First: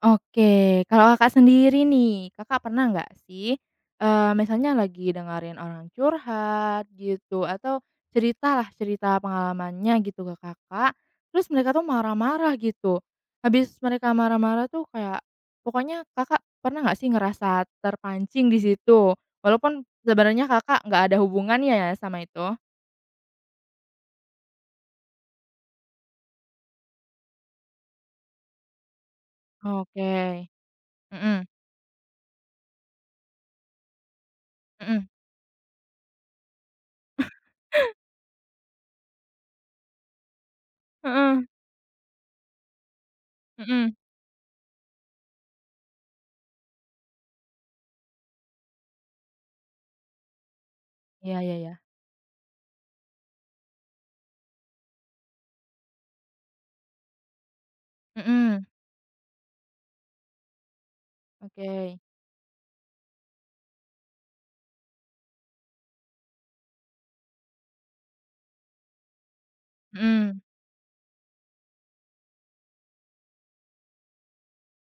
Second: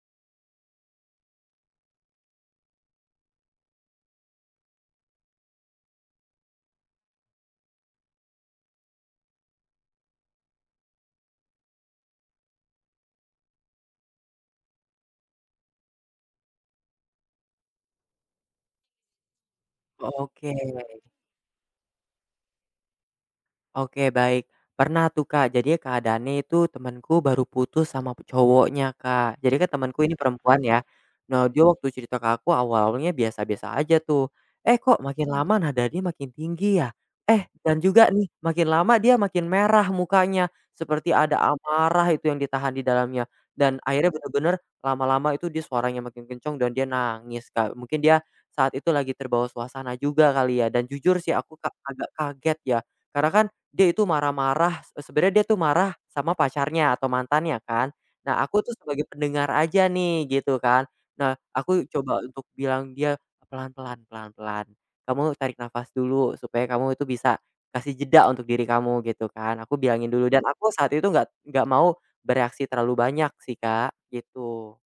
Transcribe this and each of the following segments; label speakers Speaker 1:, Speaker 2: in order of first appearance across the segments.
Speaker 1: Oke, kalau Kakak sendiri nih, Kakak pernah nggak sih, misalnya lagi dengerin orang curhat gitu atau cerita pengalamannya gitu ke Kakak, terus mereka tuh marah-marah gitu. Habis mereka marah-marah tuh kayak pokoknya Kakak pernah nggak sih ngerasa terpancing di situ? Walaupun sebenarnya
Speaker 2: Oke.
Speaker 1: Kakak nggak ada hubungannya ya sama itu?
Speaker 2: Oke, baik. Pernah tuh Kak, jadi keadaannya itu temanku baru putus sama cowoknya Kak. Jadi kan temanku
Speaker 1: Oke,
Speaker 2: ini perempuan ya.
Speaker 1: mhm
Speaker 2: Nah dia waktu cerita ke aku awalnya biasa-biasa aja tuh. Eh kok
Speaker 1: mhm,
Speaker 2: makin lama nada dia makin tinggi ya? Eh dan juga nih makin lama dia makin merah mukanya. Seperti ada
Speaker 1: heeh,
Speaker 2: amarah itu yang ditahan di dalamnya. Dan
Speaker 1: mhm.
Speaker 2: akhirnya bener-bener lama-lama itu dia suaranya makin kencang dan dia nangis Kak. Mungkin dia saat itu lagi terbawa suasana juga kali ya. Dan jujur sih
Speaker 1: Iya iya
Speaker 2: aku
Speaker 1: iya,
Speaker 2: agak kaget ya. Karena kan dia itu marah-marah, sebenarnya dia tuh marah sama pacarnya atau mantannya kan. Nah, aku
Speaker 1: mhm,
Speaker 2: tuh sebagai pendengar aja nih gitu kan. Nah, aku
Speaker 1: oke,
Speaker 2: coba untuk bilang dia, "Pelan-pelan, kamu tarik nafas dulu supaya kamu itu bisa kasih jeda untuk diri kamu," gitu kan. Aku bilangin dulu
Speaker 1: mhm.
Speaker 2: dan aku saat itu nggak mau bereaksi terlalu banyak sih, Kak, gitu.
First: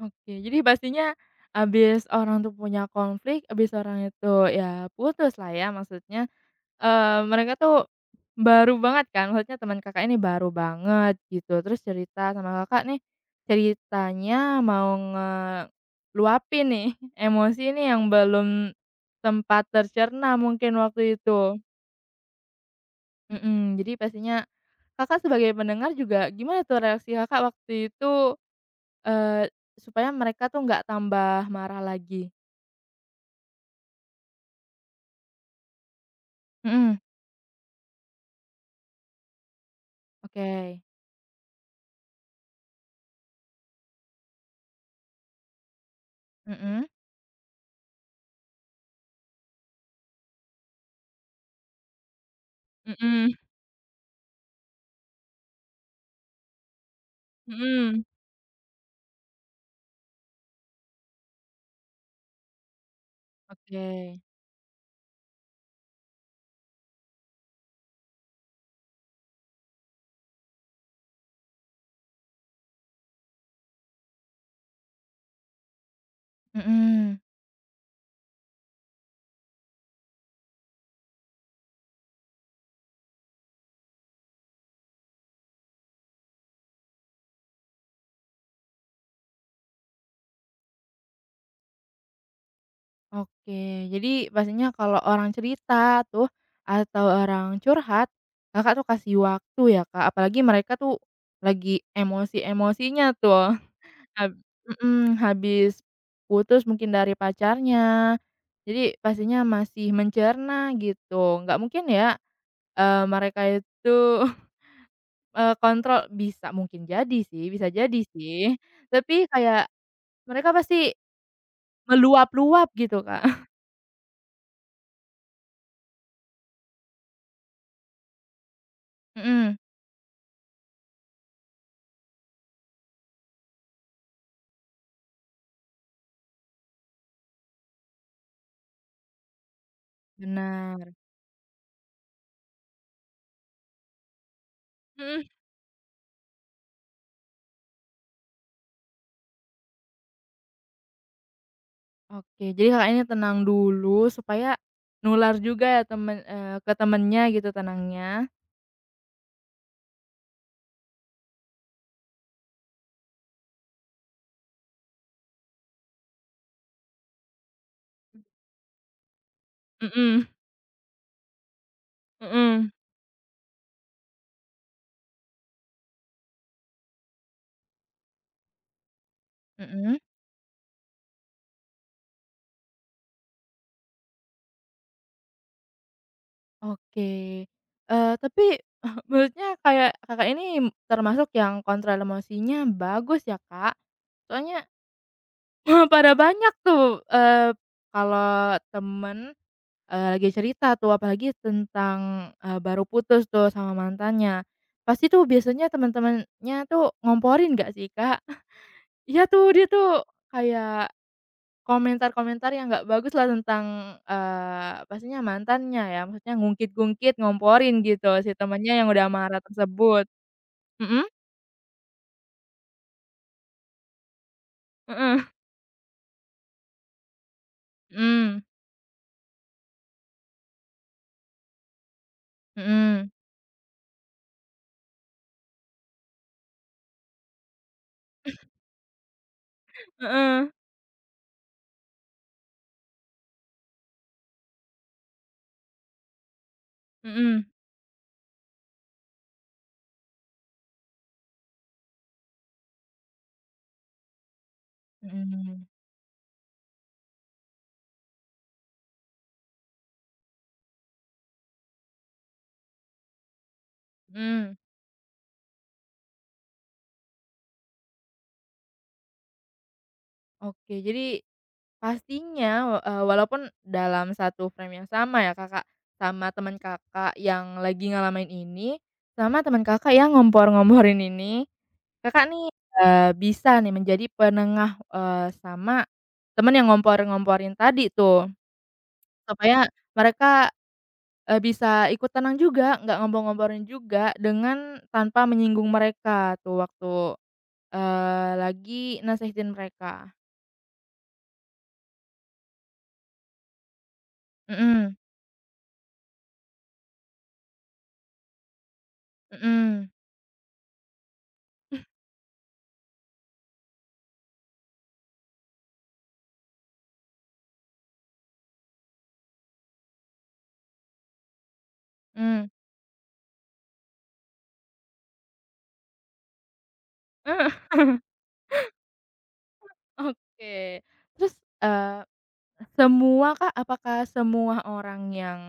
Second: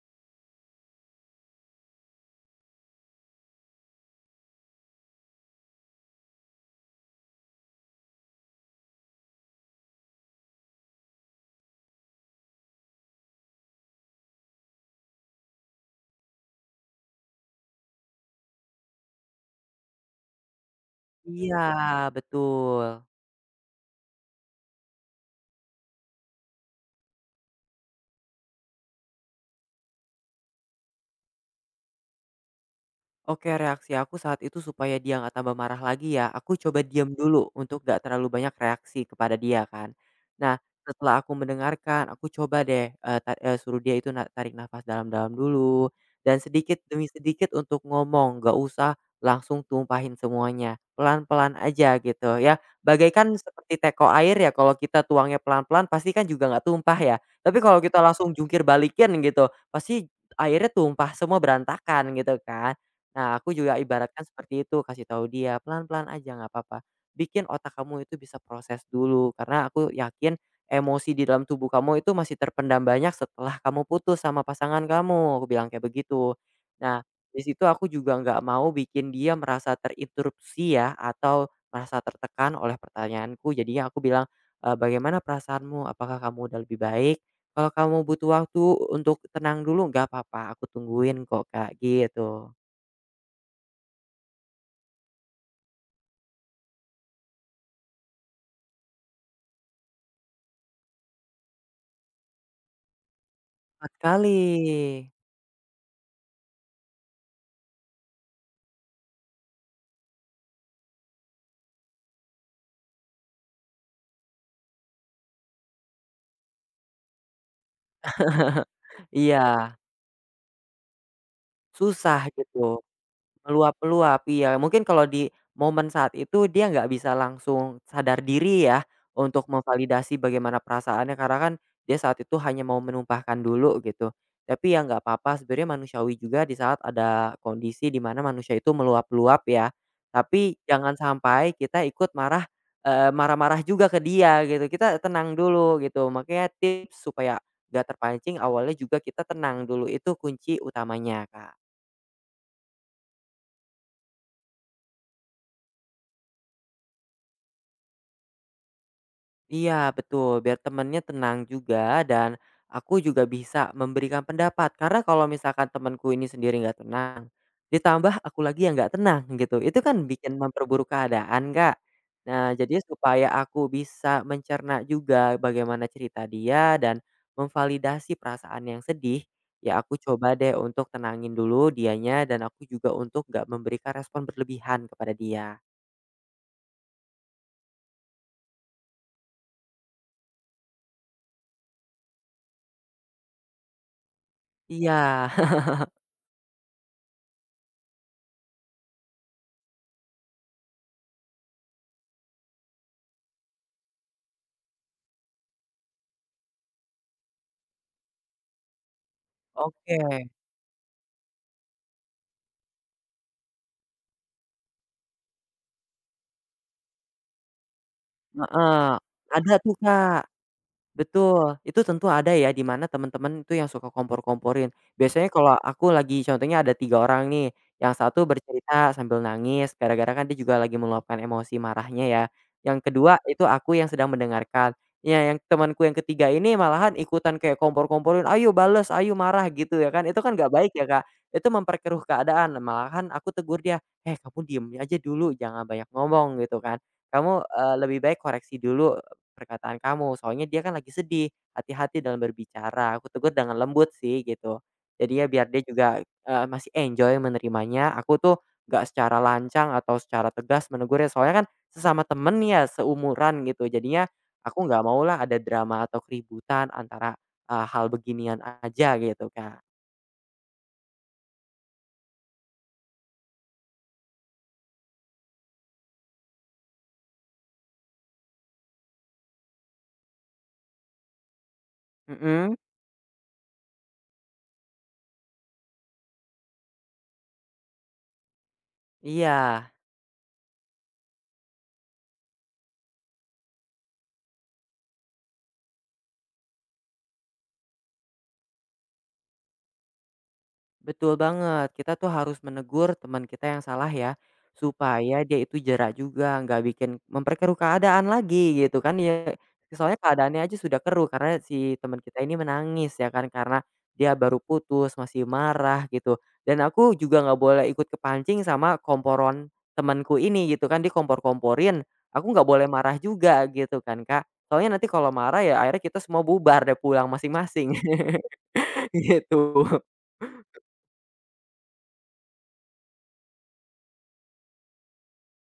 Speaker 1: Oke, jadi pastinya abis orang tuh punya konflik, abis orang itu ya putus lah ya maksudnya, mereka tuh baru banget kan, maksudnya teman Kakak ini baru banget gitu, terus cerita sama Kakak nih, ceritanya mau ngeluapin nih emosi nih yang belum sempat tercerna mungkin waktu itu.
Speaker 2: Iya, betul.
Speaker 1: Mhm, jadi pastinya Kakak sebagai pendengar juga gimana tuh reaksi Kakak waktu itu, eee, supaya mereka tuh nggak tambah marah lagi?
Speaker 2: Oke, reaksi aku saat itu supaya dia nggak tambah marah lagi ya, aku coba
Speaker 1: Mhm,
Speaker 2: diam dulu untuk nggak terlalu banyak reaksi kepada dia kan. Nah,
Speaker 1: oke.
Speaker 2: setelah aku mendengarkan, aku coba deh, suruh dia itu tarik nafas dalam-dalam dulu, dan sedikit
Speaker 1: Mhm.
Speaker 2: demi sedikit untuk ngomong, nggak usah langsung tumpahin semuanya, pelan-pelan aja gitu ya.
Speaker 1: Mhm
Speaker 2: Bagaikan seperti teko air ya, kalau kita tuangnya pelan-pelan pasti kan juga nggak tumpah ya, tapi kalau
Speaker 1: mhm.
Speaker 2: kita langsung jungkir balikin gitu, pasti airnya tumpah semua berantakan gitu kan. Nah, aku juga
Speaker 1: Oke,
Speaker 2: ibaratkan seperti itu, kasih tahu dia, pelan-pelan aja nggak apa-apa. Bikin otak kamu itu bisa proses dulu, karena aku yakin emosi di dalam tubuh kamu itu masih terpendam banyak setelah kamu putus sama pasangan kamu, aku bilang kayak begitu. Nah,
Speaker 1: mhm,
Speaker 2: di situ aku juga nggak mau bikin dia merasa terinterupsi ya, atau merasa tertekan oleh pertanyaanku. Jadinya aku bilang, Bagaimana perasaanmu? Apakah kamu udah lebih baik? Kalau kamu butuh waktu untuk tenang dulu, nggak apa-apa, aku tungguin kok, Kak, gitu."
Speaker 1: oke. Jadi pastinya kalau orang cerita tuh atau orang curhat, Kakak tuh kasih waktu ya, Kak, apalagi mereka tuh lagi emosi-emosinya tuh,
Speaker 2: 4 kali.
Speaker 1: hab mhm, habis putus mungkin dari pacarnya, jadi pastinya masih mencerna gitu, nggak mungkin ya, mereka itu kontrol bisa mungkin jadi sih, bisa jadi sih. Tapi
Speaker 2: Iya,
Speaker 1: kayak mereka pasti
Speaker 2: susah
Speaker 1: meluap-luap
Speaker 2: gitu.
Speaker 1: gitu, Kak.
Speaker 2: Meluap-meluap, iya. Mungkin kalau di momen saat itu dia nggak bisa langsung sadar diri ya, untuk
Speaker 1: Mhm,
Speaker 2: memvalidasi bagaimana perasaannya karena kan dia saat itu hanya mau menumpahkan dulu gitu. Tapi ya nggak apa-apa sebenarnya manusiawi juga di saat ada kondisi di mana manusia itu meluap-luap ya. Tapi
Speaker 1: benar.
Speaker 2: jangan sampai kita ikut marah, marah-marah juga ke dia gitu, kita
Speaker 1: Mhm,
Speaker 2: tenang dulu gitu. Makanya tips supaya nggak terpancing awalnya juga kita tenang dulu, itu kunci utamanya, Kak.
Speaker 1: oke. Jadi Kakaknya tenang dulu supaya nular juga ya temen ke temennya gitu tenangnya.
Speaker 2: Iya betul, biar temennya tenang juga dan aku juga bisa memberikan pendapat. Karena kalau misalkan temanku ini sendiri nggak tenang, ditambah aku lagi yang nggak tenang gitu, itu kan
Speaker 1: Mhm,
Speaker 2: bikin memperburuk keadaan Kak. Nah
Speaker 1: mhm,
Speaker 2: jadi supaya aku bisa mencerna juga bagaimana cerita dia dan memvalidasi perasaan yang sedih, ya
Speaker 1: mhm,
Speaker 2: aku coba deh untuk tenangin dulu dianya dan aku juga untuk nggak memberikan respon berlebihan kepada dia.
Speaker 1: oke. Tapi menurutnya kayak Kakak ini termasuk yang kontrol emosinya bagus ya, Kak. Soalnya
Speaker 2: Iya,
Speaker 1: pada banyak tuh, kalau temen lagi cerita tuh apalagi tentang, baru putus tuh sama mantannya. Pasti tuh biasanya teman-temannya tuh ngomporin nggak sih, Kak? Iya tuh, dia
Speaker 2: oke.
Speaker 1: tuh kayak komentar-komentar yang nggak bagus lah tentang, pastinya mantannya ya, maksudnya ngungkit-ngungkit, ngomporin gitu si temannya yang
Speaker 2: Heeh,
Speaker 1: udah marah
Speaker 2: ada tuh
Speaker 1: tersebut.
Speaker 2: Kak.
Speaker 1: Mhm,
Speaker 2: Betul, itu tentu ada ya di mana teman-teman itu yang suka kompor-komporin.
Speaker 1: heeh,
Speaker 2: Biasanya kalau aku lagi contohnya ada 3 orang nih, yang satu
Speaker 1: mhm,
Speaker 2: bercerita sambil nangis gara-gara kan dia juga lagi meluapkan emosi marahnya ya. Yang
Speaker 1: mhm,
Speaker 2: kedua itu aku yang sedang mendengarkan. Ya yang temanku yang ketiga ini malahan ikutan kayak kompor-komporin, "Ayo bales, ayo marah," gitu ya kan. Itu kan
Speaker 1: heeh,
Speaker 2: nggak baik ya, Kak. Itu memperkeruh keadaan, malahan aku tegur dia, "Eh kamu diem aja dulu, jangan banyak ngomong," gitu kan. "Kamu,
Speaker 1: mhm,
Speaker 2: lebih baik koreksi dulu perkataan kamu, soalnya dia kan lagi sedih, hati-hati dalam berbicara." Aku tegur dengan lembut sih gitu. Jadi
Speaker 1: mhm,
Speaker 2: ya biar dia
Speaker 1: mhm,
Speaker 2: juga, masih enjoy menerimanya, aku tuh nggak secara lancang atau secara tegas menegurnya, soalnya kan sesama temen ya, seumuran gitu. Jadinya
Speaker 1: mhm.
Speaker 2: aku nggak mau lah ada drama atau keributan antara, hal beginian aja gitu, Kak.
Speaker 1: Oke, jadi pastinya, walaupun dalam satu frame yang sama ya, Kakak, sama teman Kakak yang lagi ngalamin ini, sama teman Kakak yang ngompor-ngomporin ini, Kakak nih,
Speaker 2: Mhm,
Speaker 1: bisa nih menjadi penengah, sama teman yang ngompor-ngomporin tadi tuh. Supaya
Speaker 2: iya.
Speaker 1: mereka, bisa ikut tenang juga, nggak ngompor-ngomporin juga dengan tanpa menyinggung mereka tuh waktu, lagi nasihatin mereka.
Speaker 2: Betul banget, kita tuh harus menegur teman kita yang salah ya,
Speaker 1: Mhm
Speaker 2: supaya dia itu jerak juga, nggak bikin memperkeruh keadaan lagi gitu kan ya.
Speaker 1: mhm
Speaker 2: Soalnya keadaannya aja sudah keruh karena si teman kita ini menangis ya kan, karena dia baru putus, masih marah gitu. Dan aku juga nggak boleh ikut kepancing sama komporon temanku ini gitu kan, dikompor-komporin, aku
Speaker 1: mhm,
Speaker 2: nggak boleh marah juga gitu kan Kak. Soalnya nanti kalau marah ya akhirnya kita semua bubar deh pulang masing-masing,
Speaker 1: mmm.
Speaker 2: gitu.
Speaker 1: Oke. Terus, eee, semua kak? Apakah semua orang yang,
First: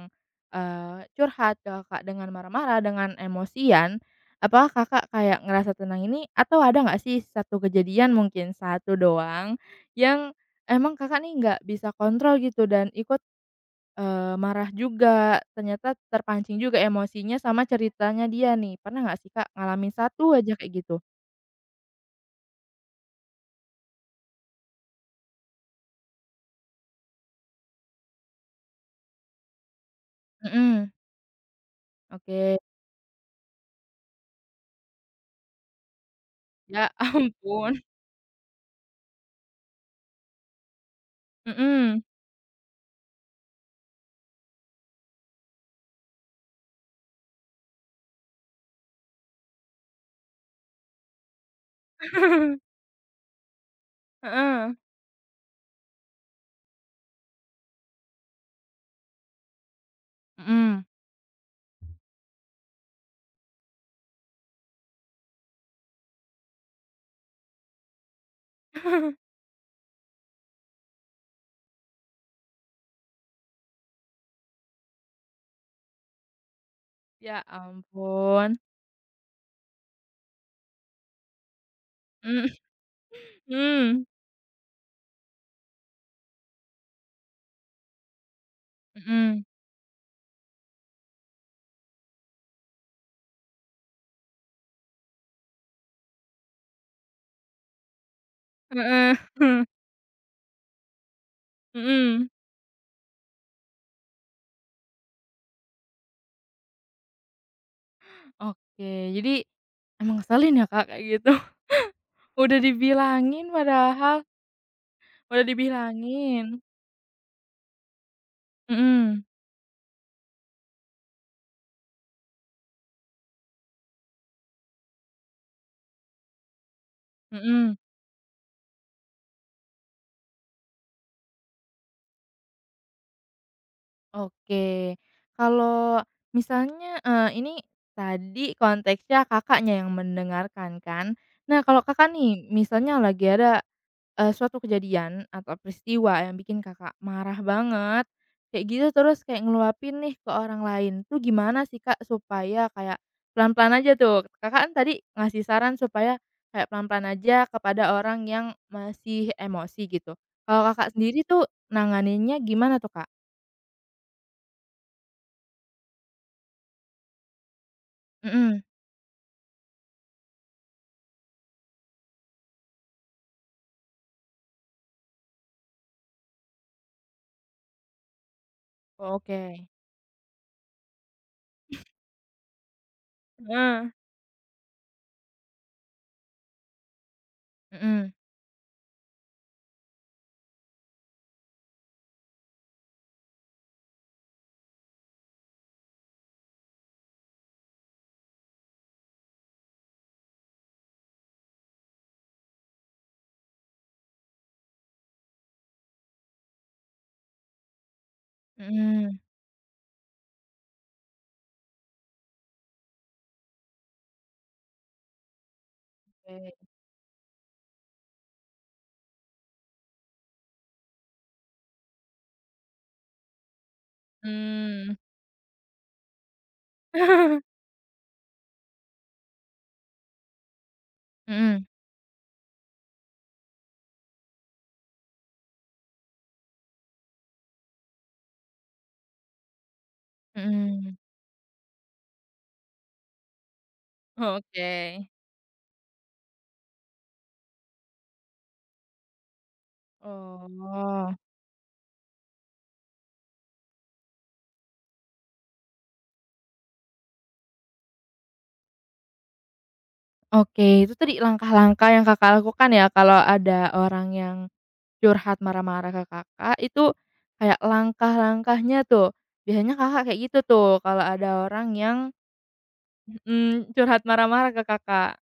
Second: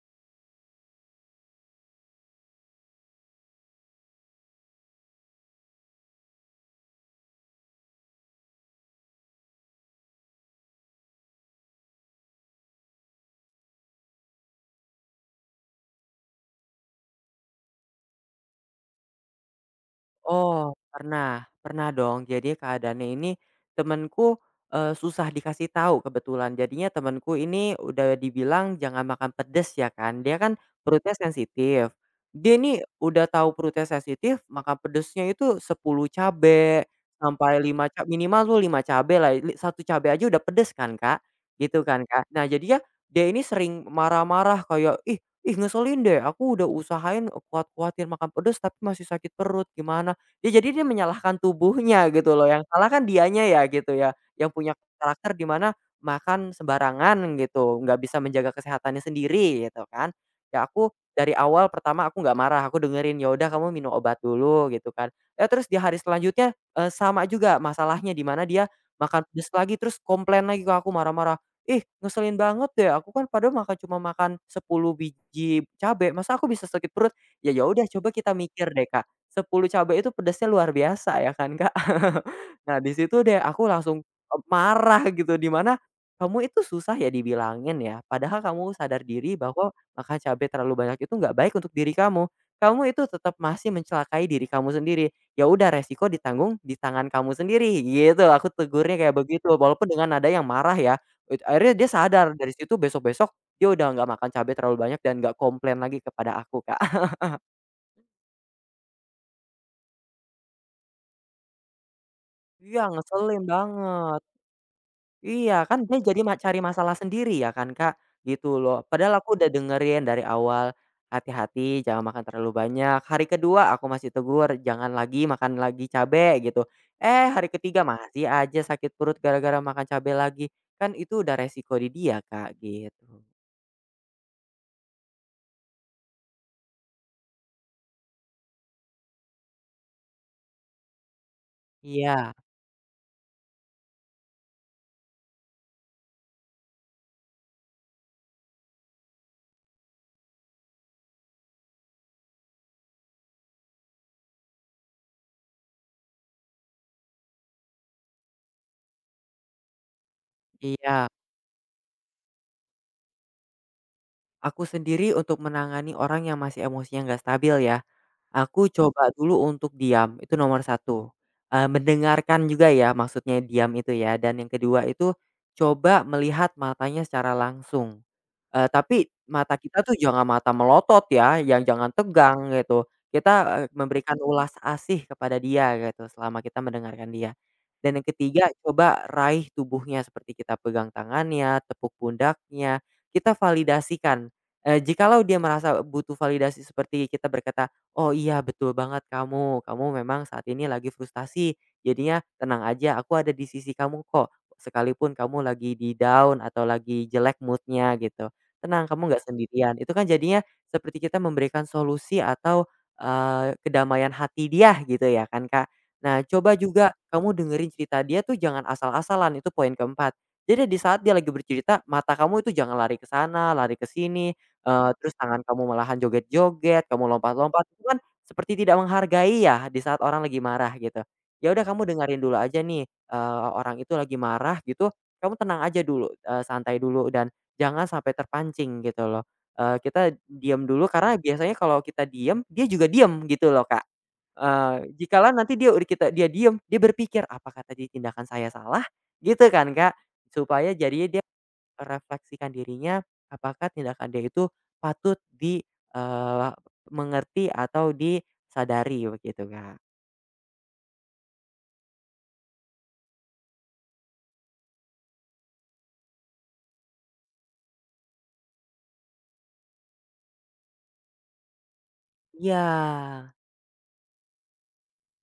Speaker 1: curhat ke Kakak dengan marah-marah, dengan emosian, apakah Kakak kayak ngerasa tenang ini atau ada nggak sih satu kejadian mungkin satu doang yang emang Kakak nih nggak bisa kontrol gitu dan ikut, marah juga, ternyata terpancing juga emosinya sama ceritanya dia nih. Pernah nggak sih, Kak, ngalamin satu aja
Speaker 2: Oh,
Speaker 1: kayak gitu?
Speaker 2: pernah pernah dong. Jadi keadaannya ini temanku susah dikasih tahu kebetulan. Jadinya temanku ini udah dibilang jangan makan pedes ya kan, dia kan
Speaker 1: Mhm,
Speaker 2: perutnya sensitif. Dia
Speaker 1: oke.
Speaker 2: ini udah tahu perutnya sensitif, makan pedesnya itu 10
Speaker 1: Ya
Speaker 2: cabe, sampai
Speaker 1: ampun,
Speaker 2: 5 minimal tuh 5 cabe lah, 1 cabe aja udah pedes kan, Kak, gitu
Speaker 1: mhm.
Speaker 2: kan, Kak. Nah jadinya dia ini sering marah-marah kayak, "Ih ih ngeselin deh, aku udah usahain, kuat-kuatin makan pedes tapi masih sakit perut, gimana." Ya jadi dia menyalahkan tubuhnya gitu loh, yang salah kan dianya ya gitu ya, yang punya
Speaker 1: Heeh.
Speaker 2: karakter di mana makan sembarangan gitu, nggak bisa menjaga kesehatannya sendiri gitu kan. Ya
Speaker 1: Mhm.
Speaker 2: aku dari awal pertama aku nggak marah, aku dengerin, "Ya udah kamu minum obat dulu," gitu kan. Ya terus di hari selanjutnya, sama juga masalahnya di mana dia makan pedes lagi terus komplain lagi ke aku marah-marah, "Ih ngeselin banget deh, aku kan padahal makan cuma makan 10 biji cabe, masa aku bisa sakit perut?"
Speaker 1: Ya
Speaker 2: Ya ya udah coba kita
Speaker 1: ampun.
Speaker 2: mikir deh Kak, 10 cabai itu pedasnya luar biasa ya kan, Kak. Nah, di situ deh aku langsung,
Speaker 1: Mhm.
Speaker 2: marah gitu, di mana, "Kamu itu susah ya dibilangin ya, padahal kamu sadar diri
Speaker 1: Mhm.
Speaker 2: bahwa makan cabai terlalu banyak itu nggak baik untuk diri kamu. Kamu itu tetap masih mencelakai diri kamu sendiri. Ya udah resiko ditanggung di tangan kamu sendiri." Gitu, aku tegurnya
Speaker 1: Heeh.
Speaker 2: kayak begitu, walaupun dengan nada yang marah ya. Akhirnya dia sadar,
Speaker 1: Mhm.
Speaker 2: dari situ besok-besok dia udah nggak makan cabai terlalu banyak dan nggak komplain lagi kepada aku, Kak.
Speaker 1: Oke, jadi emang ngeselin ya, Kak, kayak gitu. Udah
Speaker 2: Iya, ngeselin
Speaker 1: dibilangin
Speaker 2: banget.
Speaker 1: padahal, udah
Speaker 2: Iya, kan dia jadi cari
Speaker 1: dibilangin.
Speaker 2: masalah sendiri ya kan, Kak, gitu loh.
Speaker 1: Mhm,
Speaker 2: Padahal aku udah dengerin dari awal, hati-hati jangan makan terlalu banyak, hari kedua aku masih tegur, jangan lagi makan lagi cabe gitu. Eh, hari
Speaker 1: mhm.
Speaker 2: ketiga masih aja sakit perut gara-gara makan cabe lagi, kan itu udah resiko di dia, Kak, gitu.
Speaker 1: Oke. Kalau misalnya, ini tadi konteksnya Kakaknya yang mendengarkan kan. Nah, kalau Kakak
Speaker 2: Iya
Speaker 1: nih misalnya lagi ada, suatu kejadian atau peristiwa yang bikin Kakak marah banget, kayak gitu terus kayak ngeluapin nih ke orang lain, tuh gimana sih, Kak, supaya kayak pelan-pelan aja tuh? Kakak kan tadi ngasih saran supaya kayak pelan-pelan aja kepada orang yang masih emosi gitu. Kalau Kakak
Speaker 2: iya,
Speaker 1: sendiri tuh nanganinnya gimana tuh, Kak?
Speaker 2: aku sendiri untuk menangani orang yang masih emosinya nggak stabil ya.
Speaker 1: Mhm.
Speaker 2: Aku coba dulu untuk diam, itu nomor satu. Mendengarkan juga ya maksudnya diam itu ya, dan yang kedua itu coba melihat matanya secara langsung, tapi mata
Speaker 1: Oke.
Speaker 2: kita tuh jangan mata melotot ya, yang jangan tegang gitu, kita,
Speaker 1: Heeh.
Speaker 2: memberikan ulas asih kepada dia gitu selama kita mendengarkan dia. Dan yang
Speaker 1: Mhm
Speaker 2: ketiga coba raih tubuhnya seperti kita pegang tangannya, tepuk pundaknya, kita validasikan, jikalau dia merasa butuh validasi seperti kita berkata, "Oh iya betul banget kamu, kamu memang saat ini lagi frustasi. Jadinya tenang aja, aku ada di sisi kamu kok. Sekalipun kamu lagi di down atau lagi jelek moodnya gitu. Tenang, kamu
Speaker 1: mhm.
Speaker 2: nggak sendirian." Itu kan jadinya seperti kita memberikan solusi atau kedamaian hati dia gitu ya kan Kak. Nah
Speaker 1: Oke.
Speaker 2: coba juga kamu dengerin cerita dia tuh jangan asal-asalan, itu poin keempat. Jadi di saat dia lagi bercerita, mata kamu itu jangan lari ke sana, lari ke sini,
Speaker 1: Mmm.
Speaker 2: terus tangan kamu malahan joget-joget, kamu lompat-lompat, itu kan seperti tidak menghargai ya di saat orang lagi marah gitu. Ya udah
Speaker 1: Mhm
Speaker 2: kamu dengerin dulu aja nih, orang itu lagi marah gitu, kamu tenang aja dulu, santai dulu dan jangan sampai terpancing gitu loh. Kita diam dulu
Speaker 1: mhm.
Speaker 2: karena biasanya kalau kita diam, dia juga diam gitu loh, Kak.
Speaker 1: Oke.
Speaker 2: Jikalau nanti dia udah dia diam, dia berpikir, "Apakah tadi tindakan saya salah?" Gitu kan, Kak. Supaya jadinya
Speaker 1: Oh,
Speaker 2: dia merefleksikan dirinya apakah tindakan dia itu patut eee, mengerti atau disadari begitu, Kak.
Speaker 1: oke. Itu tadi langkah-langkah yang Kakak lakukan ya kalau ada orang yang curhat marah-marah ke Kakak, itu kayak langkah-langkahnya tuh, biasanya Kakak kayak gitu tuh kalau ada orang yang,
Speaker 2: Iya,
Speaker 1: mmm, curhat marah-marah ke Kakak?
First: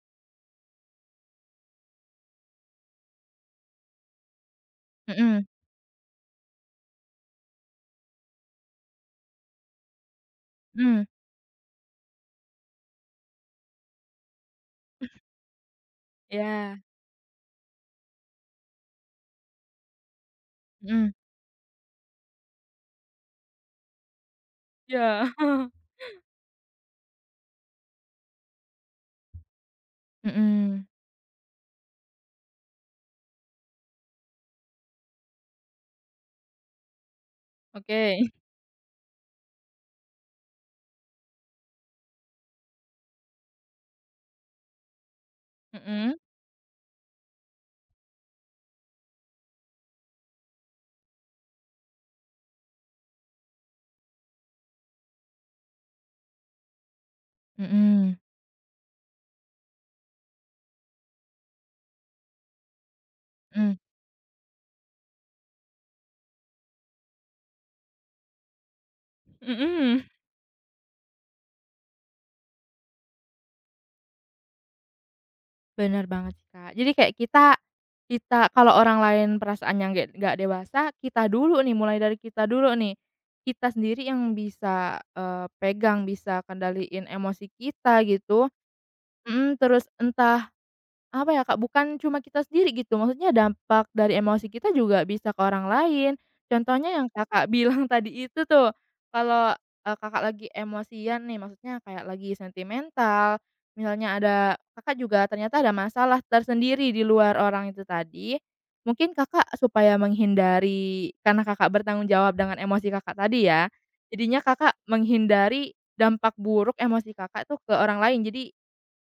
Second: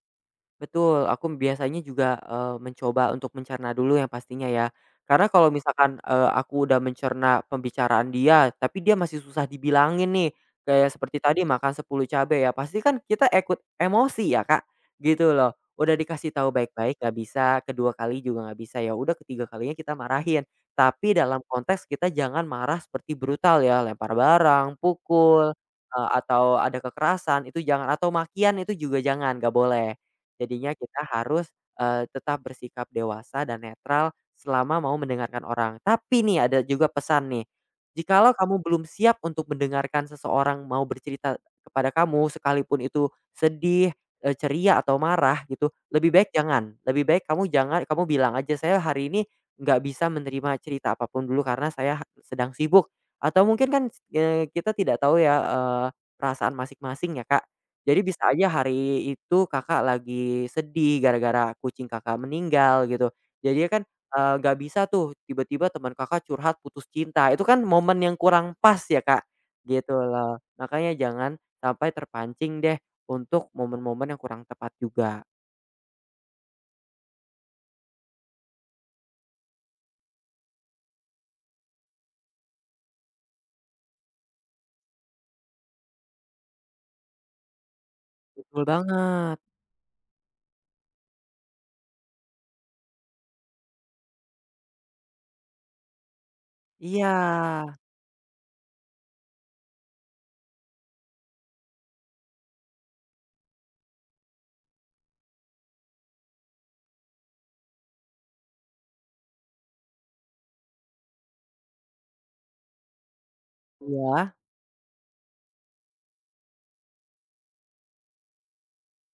Speaker 2: betul, aku biasanya juga, mencoba untuk mencerna dulu yang pastinya ya. Karena
Speaker 1: Mhm
Speaker 2: kalau misalkan, aku udah mencerna pembicaraan dia, tapi dia masih susah dibilangin nih, kayak
Speaker 1: mhm.
Speaker 2: seperti tadi makan 10 cabai ya, pasti kan kita ikut emosi ya, Kak, gitu loh. Udah dikasih tahu
Speaker 1: Ya.
Speaker 2: baik-baik nggak bisa, kedua kali juga nggak bisa, ya udah ketiga kalinya kita marahin.
Speaker 1: Mhm.
Speaker 2: Tapi dalam konteks kita jangan marah seperti brutal ya, lempar barang,
Speaker 1: Ya.
Speaker 2: pukul, atau ada kekerasan, itu jangan atau makian itu juga jangan, nggak boleh. Jadinya
Speaker 1: Mhm.
Speaker 2: kita harus, tetap bersikap dewasa dan netral selama mau mendengarkan orang. Tapi nih ada juga pesan nih,
Speaker 1: Oke.
Speaker 2: jikalau kamu belum siap untuk mendengarkan seseorang mau bercerita kepada kamu sekalipun itu sedih, ceria atau marah gitu, lebih
Speaker 1: Mhm.
Speaker 2: baik jangan, lebih baik kamu jangan kamu bilang aja, "Saya hari ini nggak bisa menerima cerita apapun dulu karena saya sedang sibuk." Atau mungkin kan, kita tidak tahu ya, perasaan masing-masing ya, Kak. Jadi
Speaker 1: Mhm,
Speaker 2: bisa aja hari itu Kakak lagi sedih gara-gara kucing Kakak meninggal gitu. Jadinya
Speaker 1: mhm.
Speaker 2: kan, nggak bisa tuh tiba-tiba teman Kakak curhat putus cinta, itu kan momen yang kurang pas ya, Kak, gitu
Speaker 1: Mhm.
Speaker 2: loh. Makanya jangan sampai terpancing deh untuk momen-momen yang kurang tepat juga.
Speaker 1: Bener banget sih, Kak. Jadi kayak kita kita kalau orang lain perasaannya nggak dewasa, kita dulu nih, mulai dari kita dulu nih. Kita sendiri yang bisa, pegang, bisa kendaliin emosi kita gitu,
Speaker 2: Betul banget.
Speaker 1: mhm, terus entah apa ya, Kak, bukan cuma kita sendiri gitu, maksudnya dampak dari emosi kita juga bisa ke orang lain. Contohnya yang
Speaker 2: Iya.
Speaker 1: Kakak bilang tadi itu tuh, kalau, Kakak lagi emosian nih, maksudnya kayak lagi sentimental, misalnya ada Kakak juga ternyata ada masalah tersendiri di luar orang itu tadi, mungkin Kakak supaya menghindari karena Kakak bertanggung jawab dengan emosi Kakak tadi ya,
Speaker 2: Iya?
Speaker 1: jadinya Kakak menghindari dampak buruk emosi Kakak tuh ke orang lain, jadi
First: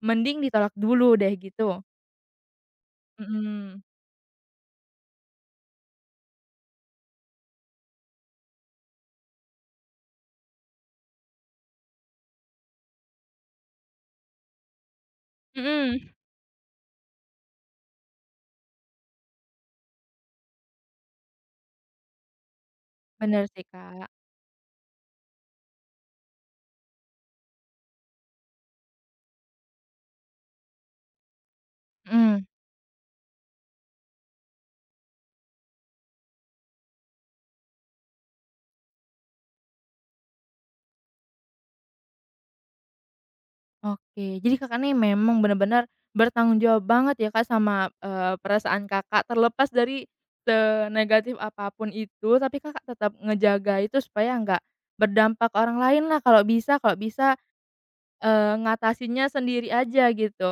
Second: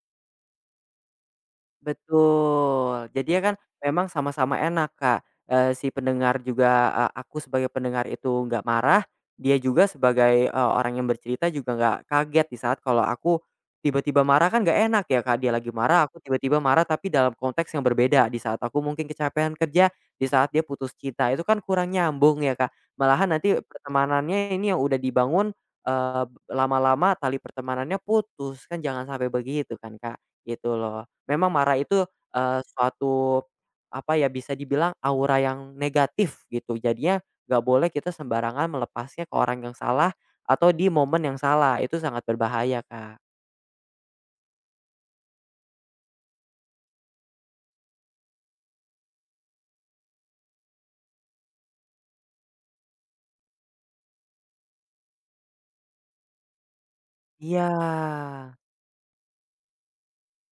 Speaker 1: mending ditolak dulu deh, gitu?
Speaker 2: Betul, jadinya kan
Speaker 1: Mhm,
Speaker 2: memang sama-sama enak, Kak, si pendengar juga, aku sebagai pendengar itu nggak marah, dia juga sebagai, orang yang bercerita juga nggak kaget di saat kalau aku tiba-tiba marah kan nggak enak ya, Kak, dia lagi marah,
Speaker 1: mhm.
Speaker 2: aku tiba-tiba marah tapi dalam konteks yang berbeda, di saat aku mungkin kecapean kerja, di saat dia putus cinta, itu kan kurang nyambung ya, Kak. Malahan
Speaker 1: Bener
Speaker 2: nanti
Speaker 1: sih, Kak,
Speaker 2: pertemanannya ini yang udah dibangun, eee, lama-lama tali pertemanannya putus, kan jangan sampai begitu kan, Kak, gitu loh. Memang marah itu,
Speaker 1: mhm,
Speaker 2: suatu, apa ya, bisa dibilang aura yang negatif gitu. Jadinya nggak boleh kita sembarangan melepasnya ke orang yang salah atau di momen yang salah, itu sangat berbahaya, Kak.
Speaker 1: oke. Jadi Kakak nih memang bener-bener bertanggung jawab banget ya, Kak, sama, perasaan Kakak terlepas dari senegatif apapun itu, tapi Kakak tetap ngejaga itu supaya nggak berdampak ke orang lain lah kalau bisa,
Speaker 2: Iya.
Speaker 1: ngatasinnya sendiri aja gitu.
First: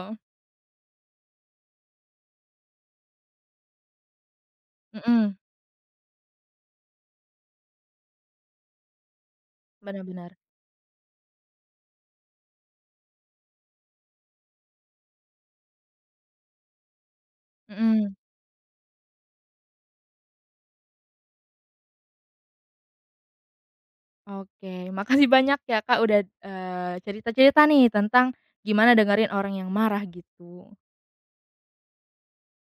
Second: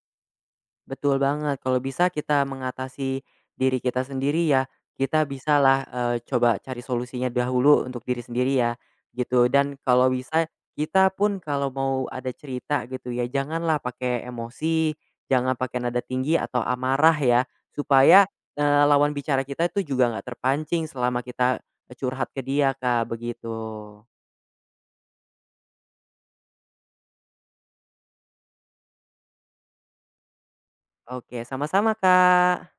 Speaker 2: Betul banget, kalau bisa kita mengatasi diri kita sendiri ya, kita
Speaker 1: Mhm,
Speaker 2: bisalah, coba cari solusinya dahulu untuk diri sendiri ya, gitu. Dan
Speaker 1: bener
Speaker 2: kalau
Speaker 1: bener,
Speaker 2: bisa kita pun kalau mau ada cerita gitu ya, janganlah pakai emosi, jangan pakai nada tinggi atau amarah ya,
Speaker 1: mhm,
Speaker 2: supaya, lawan bicara kita itu juga nggak terpancing selama kita curhat ke dia, Kak, begitu.
Speaker 1: oke. Makasih banyak ya, Kak, udah, cerita-cerita nih tentang gimana dengerin orang yang marah gitu.
Speaker 2: Oke, sama-sama, Kak.